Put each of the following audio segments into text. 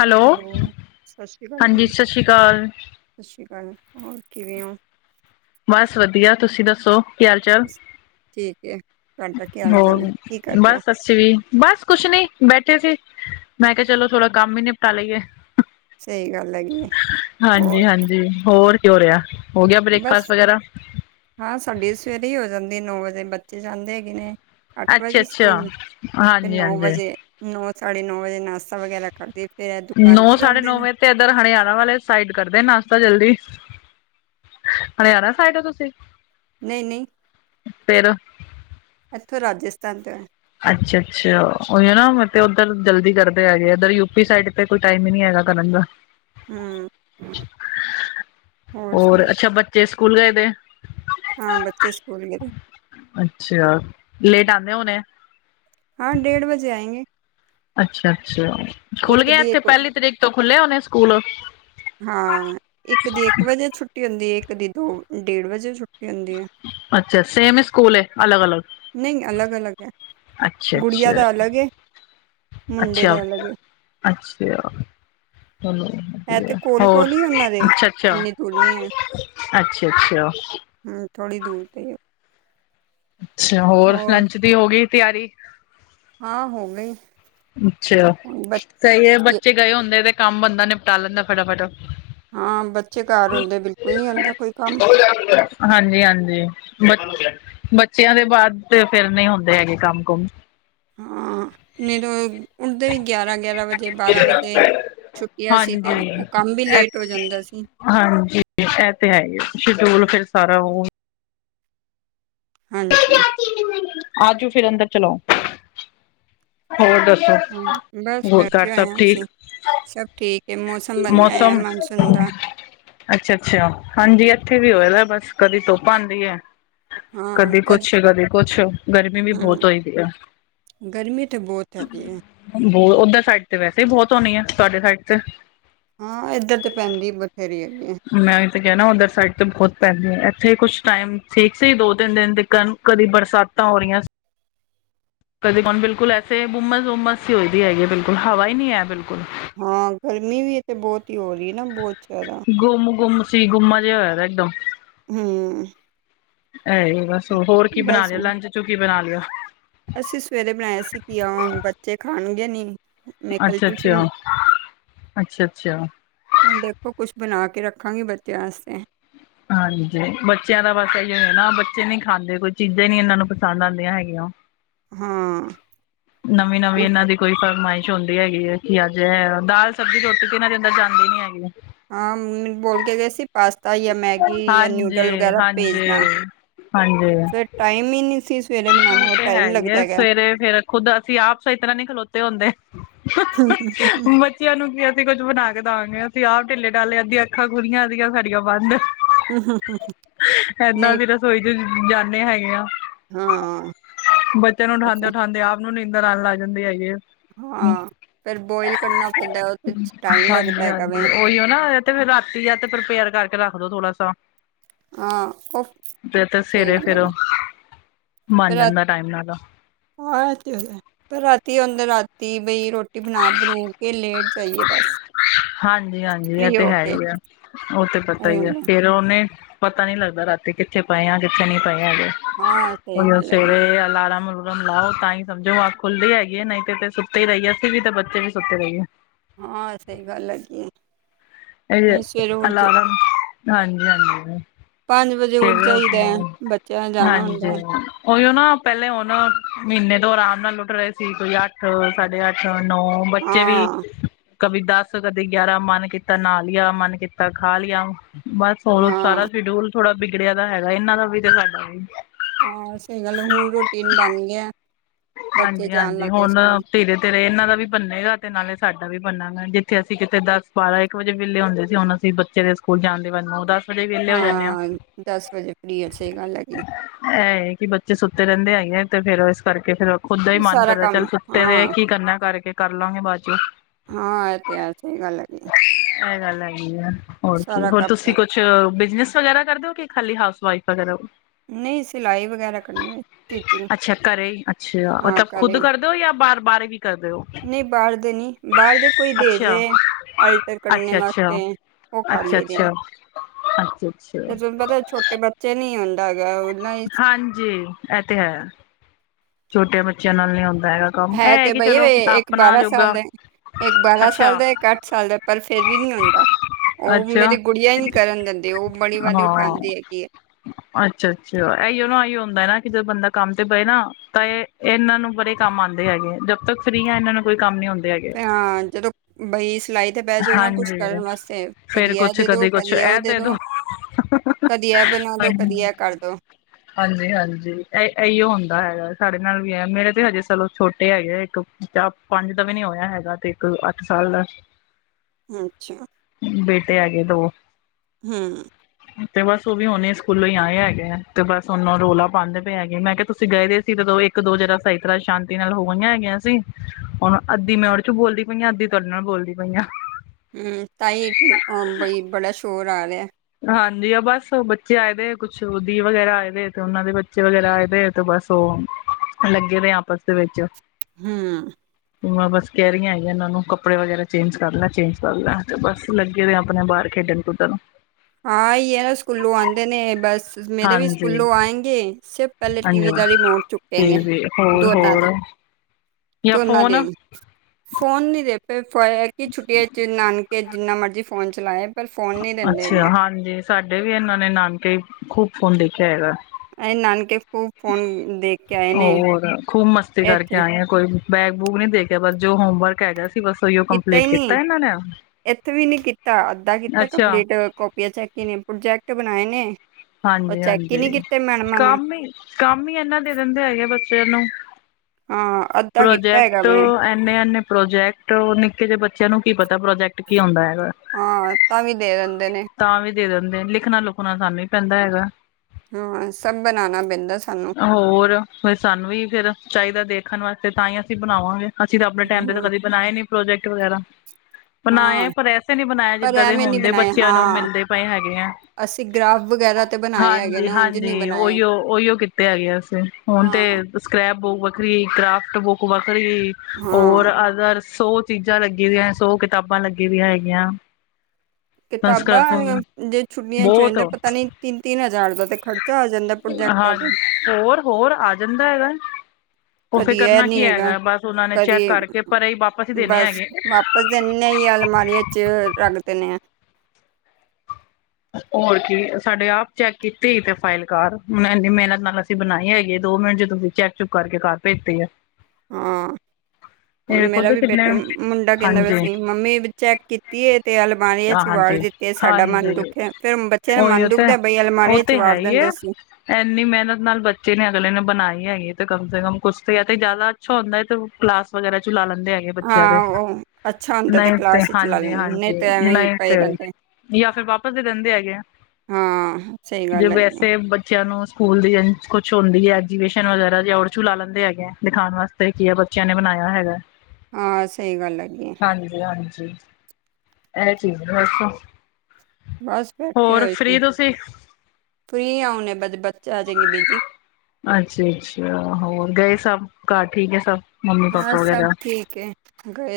Hello, ਸਤਿ ਸ਼੍ਰੀ ਅਕਾਲ ਜੀ, ਹਾਂਜੀ ਸਤਿ ਸ਼੍ਰੀ ਅਕਾਲ। ਸਤਿ ਸ਼੍ਰੀ ਅਕਾਲ। ਹੋਰ ਕਿਵੇਂ ਹੋ? ਬਸ ਵਧੀਆ। ਤੁਸੀਂ ਦੱਸੋ? ਕੀ ਹਾਲ ਚਾਲ ਠੀਕ ਏ ਪਹਿਣ ਦਾ ਕੀ ਹਾਲ ਹੋਰ ਚਾਲ ਕੀ ਕਰਦੇ ਹੋ। ਬਸ ਵੀ ਬਸ ਕੁਛ ਨੀ ਬੈਠੇ ਸੀ ਮੈਂ ਕਿਹਾ ਚਲੋ ਥੋੜਾ ਕੰਮ ਹੀ ਨਿਪਟਾ ਲਈਏ। ਸਹੀ ਗੱਲ ਹੈਗੀ ਹੈ, ਹਾਂਜੀ ਹੋਰ ਹਾਂਜੀ ਹੋਰ ਕਿਉ ਰਿਹਾ। ਹੋ ਗਿਆ ਬਸ ਬ੍ਰੇਕਫਾਸਟ ਵਗੈਰਾ ਹਾਂ ਸਾਡੀ ਸਵੇਰੇ ਹੀ ਹੋ ਜਾਂਦੀ ਨੌ ਵਜੇ ਬੱਚੇ ਜਾਂਦੇ ਹੈਗੇ ਨੇ। ਅੱਠ ਅੱਛਾ ਵਜੇ ਅੱਛਾ ਸਕੂਲ ਫਿਰ ਹਾਂਜੀ ਨੌ ਹਾਂਜੀ। ਵਜੇ ਨੌ ਸਾਢੇ ਨੌ ਵਜੇ ਨਾਸਤਾਂ ਵਗੈਰਾ ਕਰਦੇ ਫੇਰ ਇਹ ਦੁਕਾਨ ਨੌ ਤੇ ਸਾਢੇ ਚੱਲਦੇ ਨੌ ਨੇ। ਵਜੇ ਤੇ ਇੱਧਰ ਹਰਿਆਲਾ ਵਾਲੇ ਸਾਈਡ ਕਰਦੇ ਨਾਸ਼ਤਾ ਜਲਦੀ। ਹਰਿਆਣਾ ਸਾਈਡ ਹੋ ਤੁਸੀਂ। ਨਹੀਂ ਨਹੀਂ। ਪਰ। ਇੱਥੋਂ ਰਾਜਸਥਾਨ ਤੋਂ ਹੈ। ਅੱਛਾ ਅੱਛਾ ਉਹੀ ਨਾ ਮ ਉੱਧਰ ਜਲਦੀ ਕਰਦੇ ਹੈਗੇ ਇੱਧਰ ਯੂਪੀ ਸਾਈਡ ਤੇ। ਕੋਈ ਟਾਈਮ ਹੀ ਨੀ ਹੈਗਾ ਕਰਨ ਦਾ। ਹਮ ਹੋਰ ਅੱਛਾ ਬੱਚੇ। ਜੇ ਸਕੂਲ ਗਏ ਦੇ। ਹਾਂ ਬੱਚੇ ਸਕੂਲ ਗਰੇ। ਅੱਛਾ, ਲੇਟ ਆਉਂਦੇ ਹੋਣੇ ਆ। ਹਾਂ ਡੇਢ ਵਜੇ ਆਏਂ ਗੇ। ਅੱਛਾ -ਅੱਛਾ ਖੁੱਲ ਇੱਕ ਗਏ? ਦੀ ਇੱਥੇ ਇੱਕ ਪਹਿਲੀ ਤਰੀਕ ਤੋਂ ਖੁੱਲ੍ਹੇ ਹੋਣੇ ਸਕੂਲ। ਹਾਂ ਇੱਕ ਦੀ ਇੱਕ ਵਜੇ ਛੁੱਟੀ ਹੁੰਦੀ ਹੈ, ਇੱਕ ਦੀ ਦੋ ਡੇਢ ਵਜੇ ਛੁੱਟੀ ਹੁੰਦੀ ਹੈ। ਅੱਛਾ ਸੇਮ ਹੀ ਸਕੂਲ ਹੈ, ਅਲੱਗ ਅਲੱਗ। ਨਹੀਂ ਅਲੱਗ ਅਲੱਗ ਹੈ ਅੱਛਾ ਗੁੜੀਆਂ ਅੱਛਾ ਦਾ ਅਲੱਗ ਏ। ਮੁੰਡੇ ਦਾ ਅਲੱਗ ਅੱਛਾ- ਏ ਅੱਛਾ। ਹੈ ਤੇ ਕੋਲ ਹੋਰ? ਕੋਲ ਹੀ ਉਹਨਾਂ ਦੇ ਅੱਛਾ ਅੱਛਾ। ਇੰਨੀ ਦੂਰ ਨੀ ਹੈ ਅੱਛਾ- ਅੱਛਾ। ਹਮ ਥੋੜੀ ਦੂਰ ਤੇ। ਅੱਛਾ ਹੋਰ ਲੰਚ ਦੀ ਹੋ ਗਈ ਤਿਆਰੀ। ਹਾਂ ਹੋ ਗਈ। ਅੱਛਾ ਹੁਣ ਬੱਚੇ ਸਹੀ ਹੈ ਬੱਚੇ ਗਏ ਹੁੰਦੇ ਤੇ ਕੰਮ ਬੰਦਾ ਨਿਪਟਾ ਲੈਂਦਾ ਫਟਾਫਟ। ਹਾਂ ਬੱਚੇ ਘਰ ਹੁੰਦੇ ਬਿਲਕੁਲ ਨਹੀਂ ਆੁੰਂਦਾ ਕੋਈ ਕੰਮ। ਹਾਂਜੀ -ਹਾਂਜੀ, ਬੱਚਿਆਂ ਦੇ ਬਾਅਦ ਫਿਰ ਨਹੀਂ ਹੁੰਦੇ ਹੈਗੇ ਕੰਮ ਕੁਮ। ਹਾਂ ਬਈ ਤੋਂ ਉੱਠ ਦੇ ਵੀ ਗਿਆਰਾਂ ਗਿਆਰਾਂ ਵਜੇ। ਜੇ ਬਾਰਾਂ ਵਜੇ ਛੁੱਟੀਆਂ ਸੀ ਤੇ, ਹਾਂਜੀ ਉਹ ਕੰਮ ਵੀ ਐ ਲੇਟ ਹੋ ਜਾਂਦਾ ਸੀ। ਹਾਂਜੀ, ਇਹ ਤੇ ਹੈ ਹੀ ਸ਼ਡਿਊਲ ਫਿਰ ਸਾਰਾ ਉਹ। ਹਾਂਜੀ। ਆਜੋ ਫਿਰ ਅੰਦਰ ਚਲੋ। ਹੋਰ ਦੱਸੋ। ਹਮ ਬਸ ਹੋਰ ਘਰ ਬੈਠੇ ਸਭ ਹੋਏ ਆ ਠੀਕ ਅਸੀਂ। ਸਭ ਠੀਕ ਹੈ, ਮੌਸਮ ਬਣਿਆ ਹੋਇ ਮੌਸਮ ਮਾਨਸੂਨ ਦਾ। ਅੱਛਾ -ਅੱਛਾ, ਹਾਂਜੀ ਇੱਥੇ ਵੀ ਹੋਇਆ ਦਾ ਬਸ ਕਦੀ ਤੋੱਪ ਆਉਂਦੀ ਹੈ। ਕਦੀ ਕੁਛ ਕਦੀ ਕੁਛ ਗਰਮੀ ਵੀ ਹਮ ਬਹੁਤ ਹੋਈ ਦੀ ਆ। ਗਰਮੀ ਤਾਂ ਬਹੁਤ ਹੈਹੀ ਹੈ। ਬਹੁਤ ਉਧਰ ਸਾਈਡ ਤੇ ਵੈਸੇ ਵੀ ਬਹੁਤ ਹੋਣੀ ਆ ਤੁਹਾਡੇ ਸਾਈਡ ਤੇ। ਹਾਂ ਇੱਧਰ ਤੇ ਪੈਂਦੀ ਬਥੇਰੀ ਅੱਗੇ। ਮੈਂ ਵੀ ਤਾਂ ਕਹਿਣਾ ਉੱਧਰ ਸਾਈਡ ਤੇ ਬਹੁਤ ਪੈਂਦੀ ਆ, ਇੱਥੇ ਕੁਛ ਟਾਈਮ ਠੀਕ ਸੀ ਦੋ ਤਿੰਨ ਦਿਨ ਦੇ ਕ ਕਦੀ ਬਰਸਾਤ। ਹੋ ਰਹੀਆਂ ਸੀ। ਕਦੇ ਕਣ ਬਿਲਕੁਲ ਐੇ ਹੂੰਮਸ-ਹੂੰਮਸ ਸੀ ਹੋ ਰਈ ਹੈਗੀ ਬਿਲਕੁਲ ਹਵਾ ਈ ਨੀ ਹੈ ਬਿਲਕੁਲ। ਹਾਂ ਗਰਮੀ ਵੀ ਏਥੇ ਬੋਤ ਈ ਹੋ ਰਹੀ ਨਾ ਬੋਤ ਜ਼ਿਆਦਾ। ਗੁੰਮ-ਗੁੰਮ ਸੀ ਗੁੰਮਾ ਜਿਆ ਹੋਇਆ ਇੱਕਦਮ। ਹਾਂ। ਐ ਏ ਬਸ ਹੋਰ ਕੀ ਬਣਾ ਬਸ ਲਿਆ ਲੰਚ ਚ ਕੀ ਬਣਾ ਲਿਆ? ਅਸੀਂ ਸਵੇਰੇ ਬਣਾਇਆ ਸੀ ਘੀਆ ਹੁਣ ਬੱਚੇ ਖਾਣਗੇ ਨੀ। ਮੈਂ ਕੱਲ ਅੱਛਾ, ਅੱਛਾ, ਟਿਫਿਨ ਅੱਛਾ, ਅੱਛਾ। ਹੁਣ ਦੇਖੋ ਕੁਛ ਬਣਾ ਕੇ ਰੱਖਾਂਗੀ ਬੱਚੇਆਂ ਆਸਤੇ। ਹਾਂਜੀ ਬੱਚਿਆਂ ਦਾ ਬਸ ਇਹੀਓ ਨਾ ਬੱਚੇ ਨੀ ਖਾਂਦੇ ਕੋਈ ਚੀਜ਼ਾਂ ਈ ਨੀ ਏਨਾਂ ਨੂੰ ਪਸੰਦ ਆਂਦੀਆਂ ਹੈਗੀਆਂ। ਹੂੰ। ਨਵੀਂ-ਨਵੀ ਏਨਾਂ ਦੀ ਕੋਈ। ਪਰਮਾਇਸ਼ ਹੁੰਦੀ ਹੈਗੀ ਹੈ ਕਿ ਅੱਜ ਦਾਲ, ਸਬਜ਼ੀ ਰੋਟੀ ਤੇ ਏਨਾਂ ਦੇ ਅੰਦਰ ਜਾਂਦੀ ਨੀ ਹੈਗੀ। ਹਾਂ, ਮੈਨੂੰ ਬੋਲ ਕੇ ਗਏ ਸੀ ਪਾਸਤਾਂ। ਤਾ ਜਾਂ ਮੈਗੀ ਜਾਂ ਹਾਂਜੀ ਨਿਊਡਲ ਵਗੈਰਾ ਹਾਂਜੀ ਭੇਜਣਾ ਫਿਰ ਟਾਈਮ ਈਨੀ੍ਰ ਸੀ। ਸਵੇਰੇ ਓ ਬਣਾਉਣਾ ਤੇ ਹੈ ਟਾਈਮ ਈ ਲੱਗਦਾ ਏ ਹੈਗਾ ਸਵੇਰੇ ਫੇਰ ਖੁੱਦ ਅਸੀਂ ਆਪ ਹੀ ਸਈ ਤਰ੍ਹਾਂ ਨੀ ਖਲੋਤੇ ਹੁੰਦੇ। ਹੂੰ। ਬੱਚੇਆਂ ਨੂੰ ਕੀ ਅਸੀਂ ਕੁੱਛ ਬਣਾ ਕੇ ਦਵਾਂਗੇ ਅਸੀਂ ਆਪ ਢਿੱਲੇ ਢਾਲੇ ਅੱਧੀਆਂ ਅੱਖਾਂ ਖੁੱਲ੍ਹੀਆਂ ਅੱਧੀਆਂ ਸਾਡੀਆਂ ਬੰਦ। ਐਦਾਂ ਨਹੀਂ ਅਸੀ ਰਸੋਈ ਚ ਜਾਂਣੇ ਹੈਗੇ ਆ। ਹਾਂ। ਬੱਚੇਆਂ ਨੂੰ ਓਕੇ ਉਠਾਦੇ-ਉਠਾਦੇ ਆਪ ਨੂੰ ਨੀਂਦਰ ਆਣ ਲੱਗ ਜਾਂਦੀ ਹੈਗੀ ਆ। ਹਾਂ ਫੇਰ ਬੋਇਲ ਕਰਨਾ ਪੈਂਦਾ ਉਦੇ 'ਚਟਾਈਮ ਲੱਗਦਾ ਹੈਗਾ ਵੇ। ਓਈ ਓ ਨਾ। ਤੇ ਫੇਰ ਰਾਤੀ ਜਾ ਤੇ ਪ੍ਰਪੇਅਰ ਕਰਕੇ ਰੱਖ ਦੋ ਥੋੜ੍ਹਾ ਸਾ ਹਾਂ ਉਹ ਫੇਰ ਤੇ ਸਹੀ ਗੱਲ ਸਵੇਰੇ-ਸਵੇਰੇ ਹੈ ਬਣ ਜਾਂਦਾ ਟਾਈਮ ਨਾਲੋ। ਹਾ ਐ ਤੇ ਹੈ। ਪਰ ਰਾਤੀ ਔਦੇ ਰਾਤੀ ਬਈ ਰੋਟੀ ਬਣਾ ਬਣੂ ਕੇ ਲੇਟ ਜਾਈਏ ਬਸ। ਹਾਂਜੀ-ਹਾਂਜੀ ਏ ਫ੍ਰੀ ਤੇ ਹੋ ਹੈ ਕੇ ਈ ਆ ਓ ਤੇ ਪਤਾ ਈ ਆ ਫੇਰ ਉਹਨੇ। ਪਤਾ ਨੀ ਲੱਗਦਾ ਰਾਤੀ ਕਿੱਥੇ ਪਏ ਆ ਕਿੱਥੇ ਨਈ ਪਏ ਹੈਗੇ ਹਾਂ ਸਹੀ ਓ ਗੱਲ ਹੈਗੀ ਸਵੇਰੇ ਅਲਾਰਮ ਮ ਲਾਓ ਤਾਂ ਈ ਸਮਝੋ ਅੱਖ ਖੁੱਲਦੀ ਹੈਗੀ ਏ ਨਈ ਤੇ ਸੁੱਤੇ ਹੀ ਰਈਏ ਅਸੀਂ ਵੀ ਤੇ ਬੱਚੇ ਵੀ ਸੁੱਤੇ ਰਈਏ। ਹਾਂ, ਸਹੀ ਗੱਲ ਹੈਗੀ ਏ। ਅਲਾਰਮ ਹਾਂਜੀ-ਹਾਂਜੀ। ਪੰਜ ਵਜੇ ਕਿ ਉੱਠ ਹੋਰ ਜਾਈਦਾ ਹੈ, ਸੁਣਾਓ? ਬੱਚਿਆਂ ਨੇ ਜਾਣਾ ਹਾਂਜੀ। ਹੁੰਦਾ ਹੈ। ਓਈਓ ਨਾ ਪਹਿਲੇ ਓਨਾ ਮਹੀਨੇ ਤੋਂ ਆਰਾਮ ਨਾਲ ਉਠ ਰਹੇ ਸੀ ਕੋਈ ਅੱਠ, ਸਾਢੇ ਅੱਠ, ਨੌ। ਬੱਚੇ ਵੀ। ਹਾਂ ਕਦੀ ਦਸ ਕਦੇ ਗਿਆਰਾਂ ਮਨ ਕੀਤਾ ਨਾਹ ਲੀਆ ਮਨ ਕੀਤਾ ਖਾ ਲੀਆ। ਬਸ ਹੋਰ ਹਾਂ ਸਾਰਾ ਸ਼ਡਿਊਲ ਥੋੜਾ ਬਿਗੜਿਆ ਤਾਂ ਹੈਗਾ ਏਨਾਂ ਦਾ ਵੀ ਤੇ ਸਾਡਾ ਵੀ। ਹਾਂ ਸਹੀ ਗੱਲ ਐ ਹੁਣ ਰੋਟੀਨ ਬਣ ਗਿਆ। ਬੱਚੇ ਜਾਣ ਹਾਂਜੀ-ਹਾਂਜੀ ਲੱਗੇ ਹੁਣ ਸਕੂਲ ਤੇਰੇ। ਤੇਰੇ ਏਨਾਂ ਦਾ ਵੀ ਬੰਨੇਗਾ ਤੇ ਨਾਲੇ ਸਾਡਾ ਵੀ ਬਣਨਾ ਜਿੱਥੇ ਅਸੀਂ ਕਿਤੇ ਦਸ, ਬਾਰਾਂ, ਇੱਕ ਵਜੇ ਵੇਹਲੇ ਹੁੰਦੇ ਸੀ ਹੁਣ ਅਸੀਂ। ਦੇ ਸਕੂਲ ਜਾਣਦੇ ਬਾਦ ਨੋ ਦਸ ਵਜੇ ਵਿਹਲੇ ਹੋ ਜਾਂਦੇ ਹਾਂ, ਦਸ ਵਜੇ ਫਰੀ ਆ ਸਈ ਗੱਲ ਹੈਗੀ ਐ। ਐ ਕੀ ਬੱ। ਸੁੱਤੇ ਰਹਿੰਦੇ ਆਈਏ ਤੇ ਫੇਰ ਓ ਏਸ ਕਰਕੇ ਫਿਰ ਖੁਦ ਦਾ ਈ ਮਨ ਸਾਰਾ ਕਰਦਾ ਚੱਲ ਕੰਮ ਸੁੱਤੇ ਪਏ ਹਾਂ, ਕੀ ਕਰਨਾ ਕਰਕੇ। ਕਰ ਲਾਗੇ ਬਾਅ ਚੋ। ਹਾਂ ਇ ਤੇ ਆ, ਸ ਗੱਲ ਕਿ। ਇਹ ਗੱਲ ਹੈਗੀ ਆ, ਹੋਰ ਕੀ, ਹੋਰ ਕੰਮ ਤੁਸੀਂ ਹੈ। ਕੁਛ ਬਿਜਨਸ ਵਗੈਰਾ ਕਰਦੇ ਹੋ ਕਿ, ਖਾਲੀ ਹਾਊਸ ਵਾਈਫ ਵਗੈਰਾ ਨਹੀਂ ਸਿਲਾਈ ਵਗੈਰਾ ਕਰਨੀ ਹਾ, ਸਟੀਿਚਿੰਗ। ਕਰੇ ਹੀ, ਅੱਛਾ ਮਤਲਬ ਖੁਦ ਕਰਦੇ ਹੋ ਜਾਂ ਬਾਰ, ਬਾਰ ਵਾਲੇ ਕਰਦੇ ਹੋ। ਨਹੀਂ ਬਾਹਰ ਦੇ ਨਹੀਂ, ਬਾਹਰ ਦੇ ਕੋਈ ਦੇ ਅੱਛਾ ਦੇ ਅਲਟਰ ਕਰਨ ਅੱਛਾ ਅੱਛਾ ਵਾਸਤੇ, ਉਹ ਕਰ ਅੱਛਾ ਅੱਛਾ ਲਈ ਦੇ ਆ। ਅੱਛਾ -ਅੱਛਾ। ਜਦ ਪਤਾ, ਛੋਟੇ ਬੱਚੇ ਨੀ ਹੁੰਦਾ ਹੈਗਾ। ਹਾਂਜੀ, ਇਹ ਤੇ ਹੈ। ਛੋਟੇ ਬੱਚਿਆਂ ਨਾਲ ਨੀ ਆਉਂਦਾ ਹੈਗਾ। ਕੰਮ ਇਹ ਹੈ ਤੇ ਕਿ ਬਈ ਚਲੋ ਇੱਕ ਆਪਣਾ ਬਾਰਾਂ ਜੋਗਾ ਸਾਲ ਦਾ ਇੱਕ ਬਾਰਾਂ ਸਾਲ ਅੱਛਾ ਦਾ, ਇੱਕ ਅੱਠ ਸਾਲ ਦਾ, ਪਰ ਫੇਿਰ ਵੀ ਨਹੀਂ ਹਉਂਦਾ। ਉਹ ਅੱਛਾ ਮੇਰੀ ਗੁੜੀਆਂ ਹੀ ਨੀ ਕਰਨ ਦਿੰਦੀ, ਉਹ ਬੜੀ ਵਾਰੀ ਹਾਂ ਉਠਾਉਂਦੇ ਹੈਗੇ ਆ। ਅੱਛਾ ਅੱਛਾ, ਇਹੀਓ ਨਾ ਆਹੀ ਹੁੰਂਦਾ ਨਾ, ਕਿ ਜਦੋਂ ਬੰਦਾ ਕੰਮ ਤੇ ਪਏ ਨਾ ਤਾਂ ਇਹ ਇਹਨਾਂ ਨੂੰ ਬੜੇ ਕੰਮ ਆਉਂਦੇ ਹੈਗੇ, ਜਦ ਤੱਕ ਫਰੀ ਆ, ਇਹਨਾਂ ਨੂੰ ਕੋਈ ਕੰਮ ਨੀ ਆਉਂਦੇ ਹੈਗੇ। ਹਾਂ ਜਦੋਂ ਬਈ ਸਿਲਾਈ ਤੇ ਬੈ ਜਾਓ ਨਾ ਕੁਛ ਹਾਂਜੀ ਕਰਨ ਵਾਸਤੇ, ਫੇਰ ਕਦੀ ਇਹ ਕੁਛ ਦੇ ਦੋ, ਕਦੇ ਕੁਛ ਕਦੀ ਉਹ ਇਹ ਦੇ ਦੋ। ਕਦੀ ਇਹ ਬਣਾ ਦੋ, ਕਦੀ ਹਾਂਜੀ ਇਹ ਕਰਦੋ। ਹਾਂਜੀ ਹਾਂਜੀ, ਇਹ ਇਹੀਓ ਹੁੰਦਾ ਹੈਗਾ। ਸਾਡੇ ਨਾਲ ਵੀ ਹੈ ਮੇਰੇ ਤੇ ਹਜੇ ਸਲੋ ਛੋਟੇ ਹੈਗੇ ਆ, ਇੱਕ ਚਾਰ ਪੰਜ ਦਾ ਵੀ ਨੀ ਹੋਇਆ ਹੈਗਾ ਤੇ ਇੱਕ ਅੱਠ ਸਾਲ ਦਾ। ਅੱਛਾ। ਬੇਟੇ ਹੈਗੇ ਏ ਦੋ। ਹਮ ਤੇ ਬਸ ਉਹ ਵੀ ਹੁਨੇ ਸਕੂਲੋਂ ਹੀ ਆਏ ਹੈਗੇ ਹੈ ਤੇ ਬਸ ਉਹਨੂੰ ਰੌਲਾ ਪਾਉਂਦੇ ਪਏ ਹੈਗੇ, ਮੈਂ ਕਿਹਾ ਤੁਸੀਂ ਗਏ ਤੇਦੋਂ ਇੱਕ ਦੋ ਜਰਾ ਸਹੀ ਤਰ੍ਹਾਂ ਸ਼ਾਂਤੀ ਨਾਲ ਹੋ ਗਈਆਂ ਹੈਗੀਆਂ ਸੀ, ਹੁਣ ਅੱਧੀ ਮੈਂ 'ਚ ਬੋਲਦੀ ਪਈਆਂ, ਅਧੀ ਤੁਹਾਡੇ ਨਾਲ ਬੋਲਦੀ ਪਈਆਂ। ਹਮ, ਤਾਈ ਬਈ ਬੜਾ ਸ਼ੋਰ ਆ ਰਿਹਾ। ਹਾਂਜੀ ਆ ਬਸ ਬੱਚੇ ਆਏ ਦੇ, ਕੁਛ ਦੀ ਵਗੈਰਾ ਆਏ ਦੇ ਤੇ ਉਹਨਾਂ ਦੇ ਬੱਚੇ ਵਗੈਰਾ ਆਏ ਦੇ ਹੈ, ਤੇ ਬਸ ਔ, ਲੱਦੇ ਆਂ ਆਪਸ ਦੇ ਵਿੱਚ। ਹਮ ਬਸ ਕਹਿ ਰਹੀ ਆਂ ਹੈਗੀ ਕਿ ਇਹਨਾਂ ਨੂੰ ਕੱਪੜੇ ਵਗੈਰਾ ਚੇਂਜ ਕਰ ਲੈ, ਚੇਂਜ ਕਰ ਲੈ, ਤੇ ਬਸ ਆਪਣੇ ਆਪ ਬਾਹਰ ਖੇਡਣ-ਕੁੱਦਣ ਹਾਂ ਹੈ ਨਾ ਸਕੂਲੋਂ ਆਉਂਦੇ ਨੇ ਬਸ, ਮੇਰੇ ਵੀ ਹਾਂਜੀ ਸਕੂਲੋਂ ਆਏਗੇ ਸਬ ਪਹਿਲੇ ਹਾਂਜੀ ਟੀਵੀ ਦਾ ਰਿਮੋਟ ਤੇ ਚੁੱਕੇਨਗੇ, ਵੀ ਹੋਰ ਦੋਨਾਂ ਦੇ, ਹੋਰ ਜਾਂ ਦੋਨਾਂ ਦੇ ਫੋਨ ਫੋਨ ਨੀ ਦੇਖਦੇ ਪਏ, ਕਿ ਛੁੱਟੀਆਂ 'ਚ ਨਾਨਕੇ ਜਿੰਨਾ ਮਰਜੀ ਫੋਨ ਚਲਾਏ ਪਰ ਫੋਨ ਨਹੀਂ ਦੇਂਦੇ ਅੱਛਾ ਹੈਗੇ। ਹਾਂਜੀ ਸਾਡੇ ਵੀ ਇਹਨਾਂ ਨੇ ਨਾਨਕੇ, ਖੂਬ ਫੋਨ ਦੇਖਿਆ ਹੈਗਾ। ਇਹ ਨਾਨਕੇ ਖੂਬ ਫੋਨ ਦੇਖ ਹੋਰ ਖੂਬ ਮਸਤੀ ਕਰਕੇ ਆਏ ਆ, ਕੋਈ ਬੈਗ-ਬੂਗ ਨਹੀਂ ਦੇਖਿਆ, ਬਸ ਜੋ ਹੋਮਵਰਕ ਹੈਗਾ ਸੀ ਬਸ ਉਹੀਓ ਕੀਤਾ ਕੰਪਲੀਟ ਹੀ ਨੀ, ਇਹਨਾਂ ਨੇ ਇੱਥੇ ਵੀ ਨੀ ਕੀਤਾ, ਅੱਧਾ ਕੀਤਾ ਅੱਛਾ ਕੰਪਲੀਟ। ਕਾਪੀਆਂ ਚੈੱਕੀ ਨੀ, ਪ੍ਰੋਜੈਕਟ ਬਣਾਏ ਨੇ। ਉਹ ਚੈੱਕ ਹੀ ਨੀ ਹਾਂਜੀ-ਹਾਂਜੀ ਕੀਤੇ ਮੈਡਮਾਂ ਨੇ ਕੰਮ ਹੀ, ਕੰਮ ਹੀ ਇਹਨਾਂ ਦੇ ਦਿੰਦੇ ਹੈਗੇ ਬੱਚਿਆਂ ਨੂੰ। ਹਾਂ- ਅੱਧਾ ਕੀਤਾ ਹੈਗਾ ਪ੍ਰੋਜੈਕਟ ਮੈਂ ਅੇ- ਇਨੇ-ਇਨੇ ਪ੍ਰੋਜੈਕਟ ਨਿੱਕੇ ਜਿਹੇ ਬੱਚਿਆਂ ਨੂੰ ਕੀ ਪਤਾ ਪ੍ਰੋਜੈਕਟ ਕੀ ਹੁੰਦਾ ਹੈਗਾ। ਹਾਂ ਤਾਂ ਵੀ ਦੇ ਦਿੰਦੇ ਨੇ। ਤਾਂ ਵੀ ਦੇ ਦਿੰਦੇ ਲਿਖਣਾ-ਲੁਖਣਾ ਸਾਨੂੰ ਹੀ ਪੈਂਦਾ ਹੈਗਾ। ਹਾਂ ਸਭ ਬਣਾਣਾ ਪੈਂਦਾ ਸਾਨੂੰ। ਹੋਰ ਫਿਰ ਸਾਨੂੰ ਵੀ ਫੇਰ ਚਾਹੀਦਾ ਦੇਖਣ ਵਾਸਤੇ ਤਾਂ ਹੀ ਅਸੀਂ ਬਣਾਵਾਂਗੇ ਅਸੀਂ ਤਾਂ ਆਪਣੇ ਟਾਈਮ ਤੇ ਤਾਂ ਹਮ, ਕਦੀ- ਬਣਾਏ ਨੀ ਪ੍ਰੋਜੈਕਟ ਵਗੈਰਾ। ਬਣਾਏ ਹਾਂ ਪਰ ਐਸੇ ਨੀ ਬਣਾਏ ਪਰ ਜਿੱਦਾਂ ਦੇ ਐਵੇਂ ਨੀ ਹੁੰਦੇ ਬਣਾਏ ਬੱਚਿਆਂ ਨੂੰ ਹਾਂ ਮਿਲਦੇ ਪਏ ਹੈਗੇ ਆ। ਅਸੀਂ ਗ੍ਰਾਫ ਵਗੈਰਾ ਤੇ ਬਣਾਏ ਹੈਗੇ ਨੇ ਉਂਝ ਨਹੀਂ ਹਾਂਜੀ-ਹਾਂਜੀ ਬਣਾਏ ਓਹੀਓ-ਓਹੀਓ ਕੀਤ ਆ ਗਿਆ ਸੀ ਹੁਣ ਹਾਂ ਤੇ ਸਕ੍ਰੈਪ ਬੁੱਕ ਵੱਖਰੀ, ਕਰਾਫਟ ਬੁੱਕ ਵੱਖਰੀ ਹੋਰ ਹਾਂ ਅਦਰ ਸੌ ਚੀਜ਼ਾਂ ਲੱਗੀ ਪੀਆ ਸੌ ਕਿਤਾਬਾਂ ਲੱਗੀ ਪੀਆ ਹੈਗੀਆਂ। ਸੰਸਕ੍ਰਿਤ ਕਿਤਾਬਾਂ ਜੇ ਛੁੱਟੀਆਂ ਚ ਹੋ ਬਹੁਤ ਜਾਂਦਾ ਪਤਾ ਨੀ ਤਿੰਨ-ਤਿੰਨ ਹਜ਼ਾਰ ਦਾ ਤੇ ਖਰਚਾ ਆ ਜਾਂਦਾ ਪ੍ਰੋਜੈਕਟ- ਹਾਂ ਹੋਰ-ਹੋਰ ਆ ਜਾਂਦਾ ਹੈਗਾ। ਉਹ ਫਿਰ ਕਦੀ ਇਹ ਕਨਾ ਨੀ ਕੀ ਹੈਗਾ ਬਸ ਉਹਨਾ ਨੇ ਕਦੀ ਚੈੱਕ ਕਰਕੇ ਪਰੇ ਹੀ ਵਾਪਸ ਹੀ ਦੇਣੇ ਹੈਗੇ। ਪਰ ਜਿੰਨੇ ਹੀ ਅਲਮਾਰੀਆਂ ਚ ਰੰਗ ਪੈਨੇ ਆ। ਹੋਰ ਕੀ ਸਾਡੇ ਆਪ ਚੈੱਕ ਕੀਤੀ ਤੇ ਫਾਈਲ ਘਾਰ ਹੁਣ ਇੰਨੀ ਮਿਹਨਤ ਨਾਲ ਅਸੀਂ ਬਣਾਈ ਹੈਗੀ ਦੋ ਮਿੰਟ ਚ ਤੂਸੀ ਚੈਪ-ਚੁੱਕ ਕਰਕੇ ਘਰ ਭੇਜ ਤੀ ਐ। ਹਾਂ, ਹੋਰ ਮੇਰਾ ਖੁਦ ਵੀ ਕਿੰਨੇ ਬੇਟਾ ਮੁੰਡਾ ਕਹਿੰਦਾ ਵੈ ਹਾਂਜੀ ਸੀ ਮੰਮੀ- ਚੈੱਕ ਕੀਤੀ ਏ- ਤੇ ਅਲਮਾਰੀਆਂ ਚ ਵਾੜ ਹਾਂਜੀ ਦਿੱਤੇ ਸਾਡਾ ਮਨ ਹਾਂਜੀ ਦੁੱਖ ਆ ਫਿਰ ਬੱਚਿਆਂ ਨੂੰ ਮਨ ਉਹੀਓ ਤੇ ਦੁਖਦਾ ਬਈ ਉਹ ਅਲਮਾਰੀ ਚ ਤੇ ਵਾੜ ਹੈ ਈ ਐ। ਦਿੰਦੇ ਸੀ ਇੰਨੀ ਮਿਹਨਤ ਨਾਲ ਬੱਚੇ ਨੇ ਅਗਲੇ ਨੇ ਬਣਾਈ ਹੈਗੀ ਤੇ ਕਮ ਸੇ ਕਮ ਕੁਛ ਤੇ ਹੈ ਤੇ ਜ਼ਿਆਦਾ ਅੱਛਾ ਹੁੰਦਾ ਤੇ ਕਲਾਸ ਵਗੈਰਾ ਚ ਲਾ ਲੈਂਦੇ ਹੈਗੇ। ਤੇ ਬੱਚਿਆਂ ਦੇ, ਹਾਂ ਉਹ ਅੱਛਾ ਹੁੰਦਾ ਨਹੀਂ ਤੇ ਕਲਾਸ ਵਿੱਚ ਲਾ ਲੈਂਦੇ ਨਹੀਂ ਹਾਂਜੀ-ਹਾਂਜੀ। ਤੇ ਐਵੇਂ ਹੀ ਨਹੀਂ ਪਏ ਤੇ ਰਹਿੰਦੇ ਜਾਂ ਫਿਰ ਵਾਪਸ ਦੇ ਦਿੰਦੇ ਹੈਗੇ ਆ। ਹਾਂ ਸਹੀ ਗੱਲ ਹੈ ਗੀ। ਬੱਚਿਆਂ ਨੂੰ ਸਕੂਲ ਦੀ ਕੁਛ ਹੁੰਦੀ ਹੈ ਐਗਜੀਬਿਸ਼ਨ ਵਗੈਰਾ ਜਾਂ ਓਚੂ ਲਾ ਲੈਂਦੇ ਹੈਗੇ ਹੈ ਦਿਖਾਣ ਵਾਸਤੇ। ਫੇਰ ਕੀ ਬੱਚਿਆਂ ਨੇ ਬਣਾਇਆ ਹੈਗਾ। ਹਾਂ ਸਹੀ ਗੱਲ ਹੈਗੀ ਐ। ਹਾਂਜੀ ਹਾਂਜੀ। ਇਹ ਚੀਜ਼ ਨੇ ਬਸ, ਬਸ ਹੋਰ ਫ੍ਰਰੀ ਤੁਸੀਂ। ਫਰੀ ਆ ਹੁਣ ਬਸ ਬੱਚੇ ਆ ਜਾਏਗੇ ਬੀਜੀ। ਅੱਛਾ- ਅੱਛਾ ਹੋਰ ਗਏ ਸਭ ਘਰ ਠੀਕ ਹੈ ਸਭ। ਮੰਮੀ ਪਾਪਾ ਵਗੈਰਾ,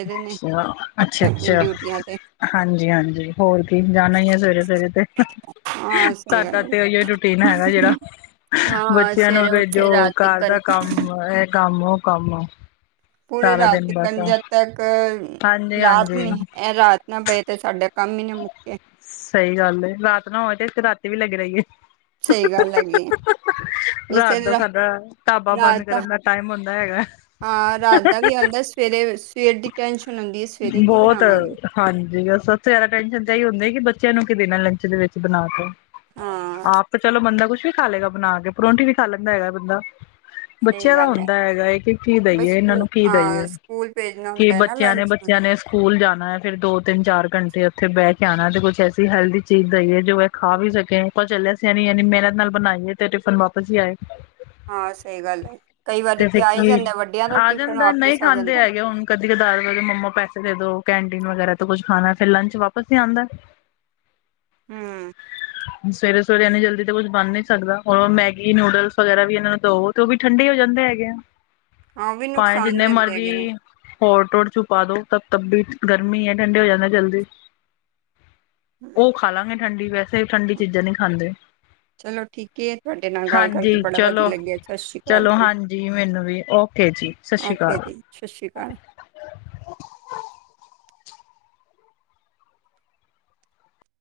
ਅੱਛਾ ਅੱਛਾ ਅੱਛਾ। ਹਾਂਜੀ ਹਾਂਜੀ ਹੋਰ ਕੀ ਜਾਣਾ ਹੀ ਹੈ ਸਵੇਰੇ- ਸਵੇਰੇ ਤੇ, ਸਾਡਾ ਤੇ ਉਹੀ ਓ ਰੁਟ ਟੀਨ ਹੈਗਾ ਜਿਹੜਾ, ਹਾਂ ਬੱਚਿਆਂ ਨੂੰ ਸਵੇਰੇ ਉੱਠੇ ਜੋ ਰਾਤ ਘਰ ਦਾ ਤਿਕਨ ਕੰਮ ਐ ਕੰਮ ਉਹ ਕੰਮ ਪੂਰੇ ਸਾਰਾ ਰਾਤ ਦਿਨ ਬਸ ਕੰਜਾ ਤੱਕ, ਹਾਂਜੀ ਰਾਤ ਹਾਂਜੀ ਨੀ ਏ ਰਾਤ ਨਾ ਬੇ ਤੇ ਸਾਡਾ ਕੰਮ ਈਨਾ ਮੁੱਕੇ। ਸਹੀ ਗੱਲ ਏ ਰਾਤ ਨਾ ਹੋਵੇ ਤੇ ਰਾਤੀ ਵੀ ਲੱਗੇ ਰਹੀਏ। ਸਹੀ ਗੱਲ ਹੈਗੀ। ਰਾਤ ਇਸੇ ਦਾ ਤਰ੍ਹਾਂ ਸਾਡਾ ਢਾਬਾ ਬੰਦ ਕਰਨ ਦਾ ਟਾਈਮ ਹੁੰਦਾ ਹੈਗਾ ਐ। ਹਾਂ ਰਾਤ ਦਾ ਵੀ ਆਉਂਦਾ ਸਵੇਰੇ- ਸਵੇਰ ਦੀ ਟੈਨਸ਼ਨ ਹੁੰਦੀ ਹੈ ਸਵੇਰੇ ਕੀ ਬਹੁਤ ਬਣਾਵਾਂਗੇ। ਹਾਂਜੀ ਸਭ ਤੋਂ ਜ਼ਿਆਦਾ ਟੈਨਸ਼ਨ ਤਾਂ ਇਹੀ ਹੁੰਦੀ ਹੈ ਕਿ ਬੱਚਿਆਂ ਨੂੰ ਕਿ ਦੇਣਾ ਲੰਚ ਦੇ ਵਿੱਚ ਬਣਾ ਕੇ। ਹਾਂ ਆਪ ਤੇ ਚਲੋ ਬੰਦਾ ਕੁਛ ਵੀ ਖਾ ਲਏਗਾ ਬਣਾ ਕੇ ਪਰੌਠੀ ਵੀ ਖਾ ਲੈਂਦਾ ਹੈਗਾ ਬੰਦਾ। ਸਹੀ ਬੱਚਿਆਂ ਦਾ ਗੱਲ ਹੈ ਹੁੰਦਾ ਹੈਗਾ ਇਹ ਕਿ ਕੀ ਬਈ ਦਈਏ ਇਹਨਾਂ ਸਕੂ ਨੂੰ ਕੀ ਹਾਂ ਦਈਏ ਸਕੂਲ ਭੇਜਣਾ ਕਿ ਹੁੰਦਾ ਹੈ ਨਾ ਬੱਚਿਆਂ ਨੇ, ਲੰਚ ਬੱਚਿਆਂ ਨੇ ਸਕੂਲ ਜਾਣਾ ਹੈ ਫੇਰ ਦੋ ਤਿੰਨ ਚਾਰ ਘੰਟੇ ਤੇ ਉੱਥੇ ਬੈ ਕੇ ਆਣਾ ਤੇ ਕੁਛ ਐਸੀ ਹੈਲਦੀ ਚੀਜ਼ ਦਈਏ ਜੋ ਐ ਖਾ ਵੀ ਸਕੇ ਪਤਾ ਚੱਲੇ ਅਸੀ ਐਨੀ ਮੇਹਨਤ ਨਾਲ ਬਣਾਈਏ। ਤੇ ਟਿਫਨ ਵਾਪਸ ਹੀ ਆਏ ਹਾਂ ਸਹੀ ਗੱਲ ਹੈ ਕਈ ਵਾਰੀ ਫਿਰ ਤੇ ਆ ਹੀ ਕੀ ਜਾਂਦਾ ਵੱਡਿਆਂ ਦਾ ਆ ਟਿਫਨ ਜਾਂਦਾ ਨਹੀਂ ਵਾਪਿਸ ਆ ਖਾਂਦੇ ਜਾਂਦਾ ਹੈਗੇ ਹੁਣ ਕਦੀ ਕ ਦਾਰ ਮੰਮਾ ਪੈਸੇ ਦੇ ਦੋ ਕੈਂਟੀਨ ਵਗੈਰਾ ਤੇ ਕੁੱਝ ਖਾਣਾ ਫਿਰ ਲੰਚ ਵਾਪਿਸ ਨ ਆਂਦਾ। ਹਮ ਸਵੇਰੇ ਸਵੇਰੇ ਇੰਨੀ ਜਲਦੀ ਤਾਂ ਕੁਛ ਬਣ ਨੀ ਸਕਦਾ ਉਹ ਮੈਗੀ ਨੂਡਲਸ ਵਗੈਰਾ ਵੀ ਇਹਨਾਂ ਨੂੰ ਦਵੋ ਤੇ ਉਹ ਵੀ ਠੰਡੇ ਹੋ ਜਾਂਦੇ ਹੈਗੇ ਆ ਹਾਂ ਉਹ ਵੀ ਭਾਵੇ ਨੁਕਸਾਨ ਜਿੰਨੇ ਦਿੰਦੇ ਹੈਗੇ ਨੇ ਮਰਜ਼ੀ ਹੋਰ ਟੋਰ ਛੁਪਾ ਦੋ ਤਬ ਤਬ ਵੀ ਗਰਮੀ ਹੈ ਠੰਡੇ ਹੋ ਜਾਂਦੇ ਜਲਦੀ ਹੂੰ ਉਹ ਖਾ ਲਾਂਗੇ ਠੰਡੀ ਵੈਸੇ ਠੰਡੀ ਚੀਜ਼ਾਂ ਨਹੀਂ ਖਾਂਦੇ ਚਲੋ ਠੀਕ ਹੈ ਤੁਹਾਡੇ ਨਾਲ ਗੱਲ ਕਰਕੇ ਹਾਂਜੀ ਬੜਾ ਵਧੀਆ ਚਲੋ ਲੱਗਿਆ ਸਤਿ ਸ਼੍ਰੀ ਅਕਾਲ ਚਲੋ ਜੀ ਹਾਂਜੀ ਮੈਨੂੰ ਵੀ ਓਕੇ ਜੀ ਸਤਿ ਸ਼੍ਰੀ ਓਕੇ ਅਕਾਲ। ਜੀ ਸਤਿ ਸ਼੍ਰੀ ਅਕਾਲ।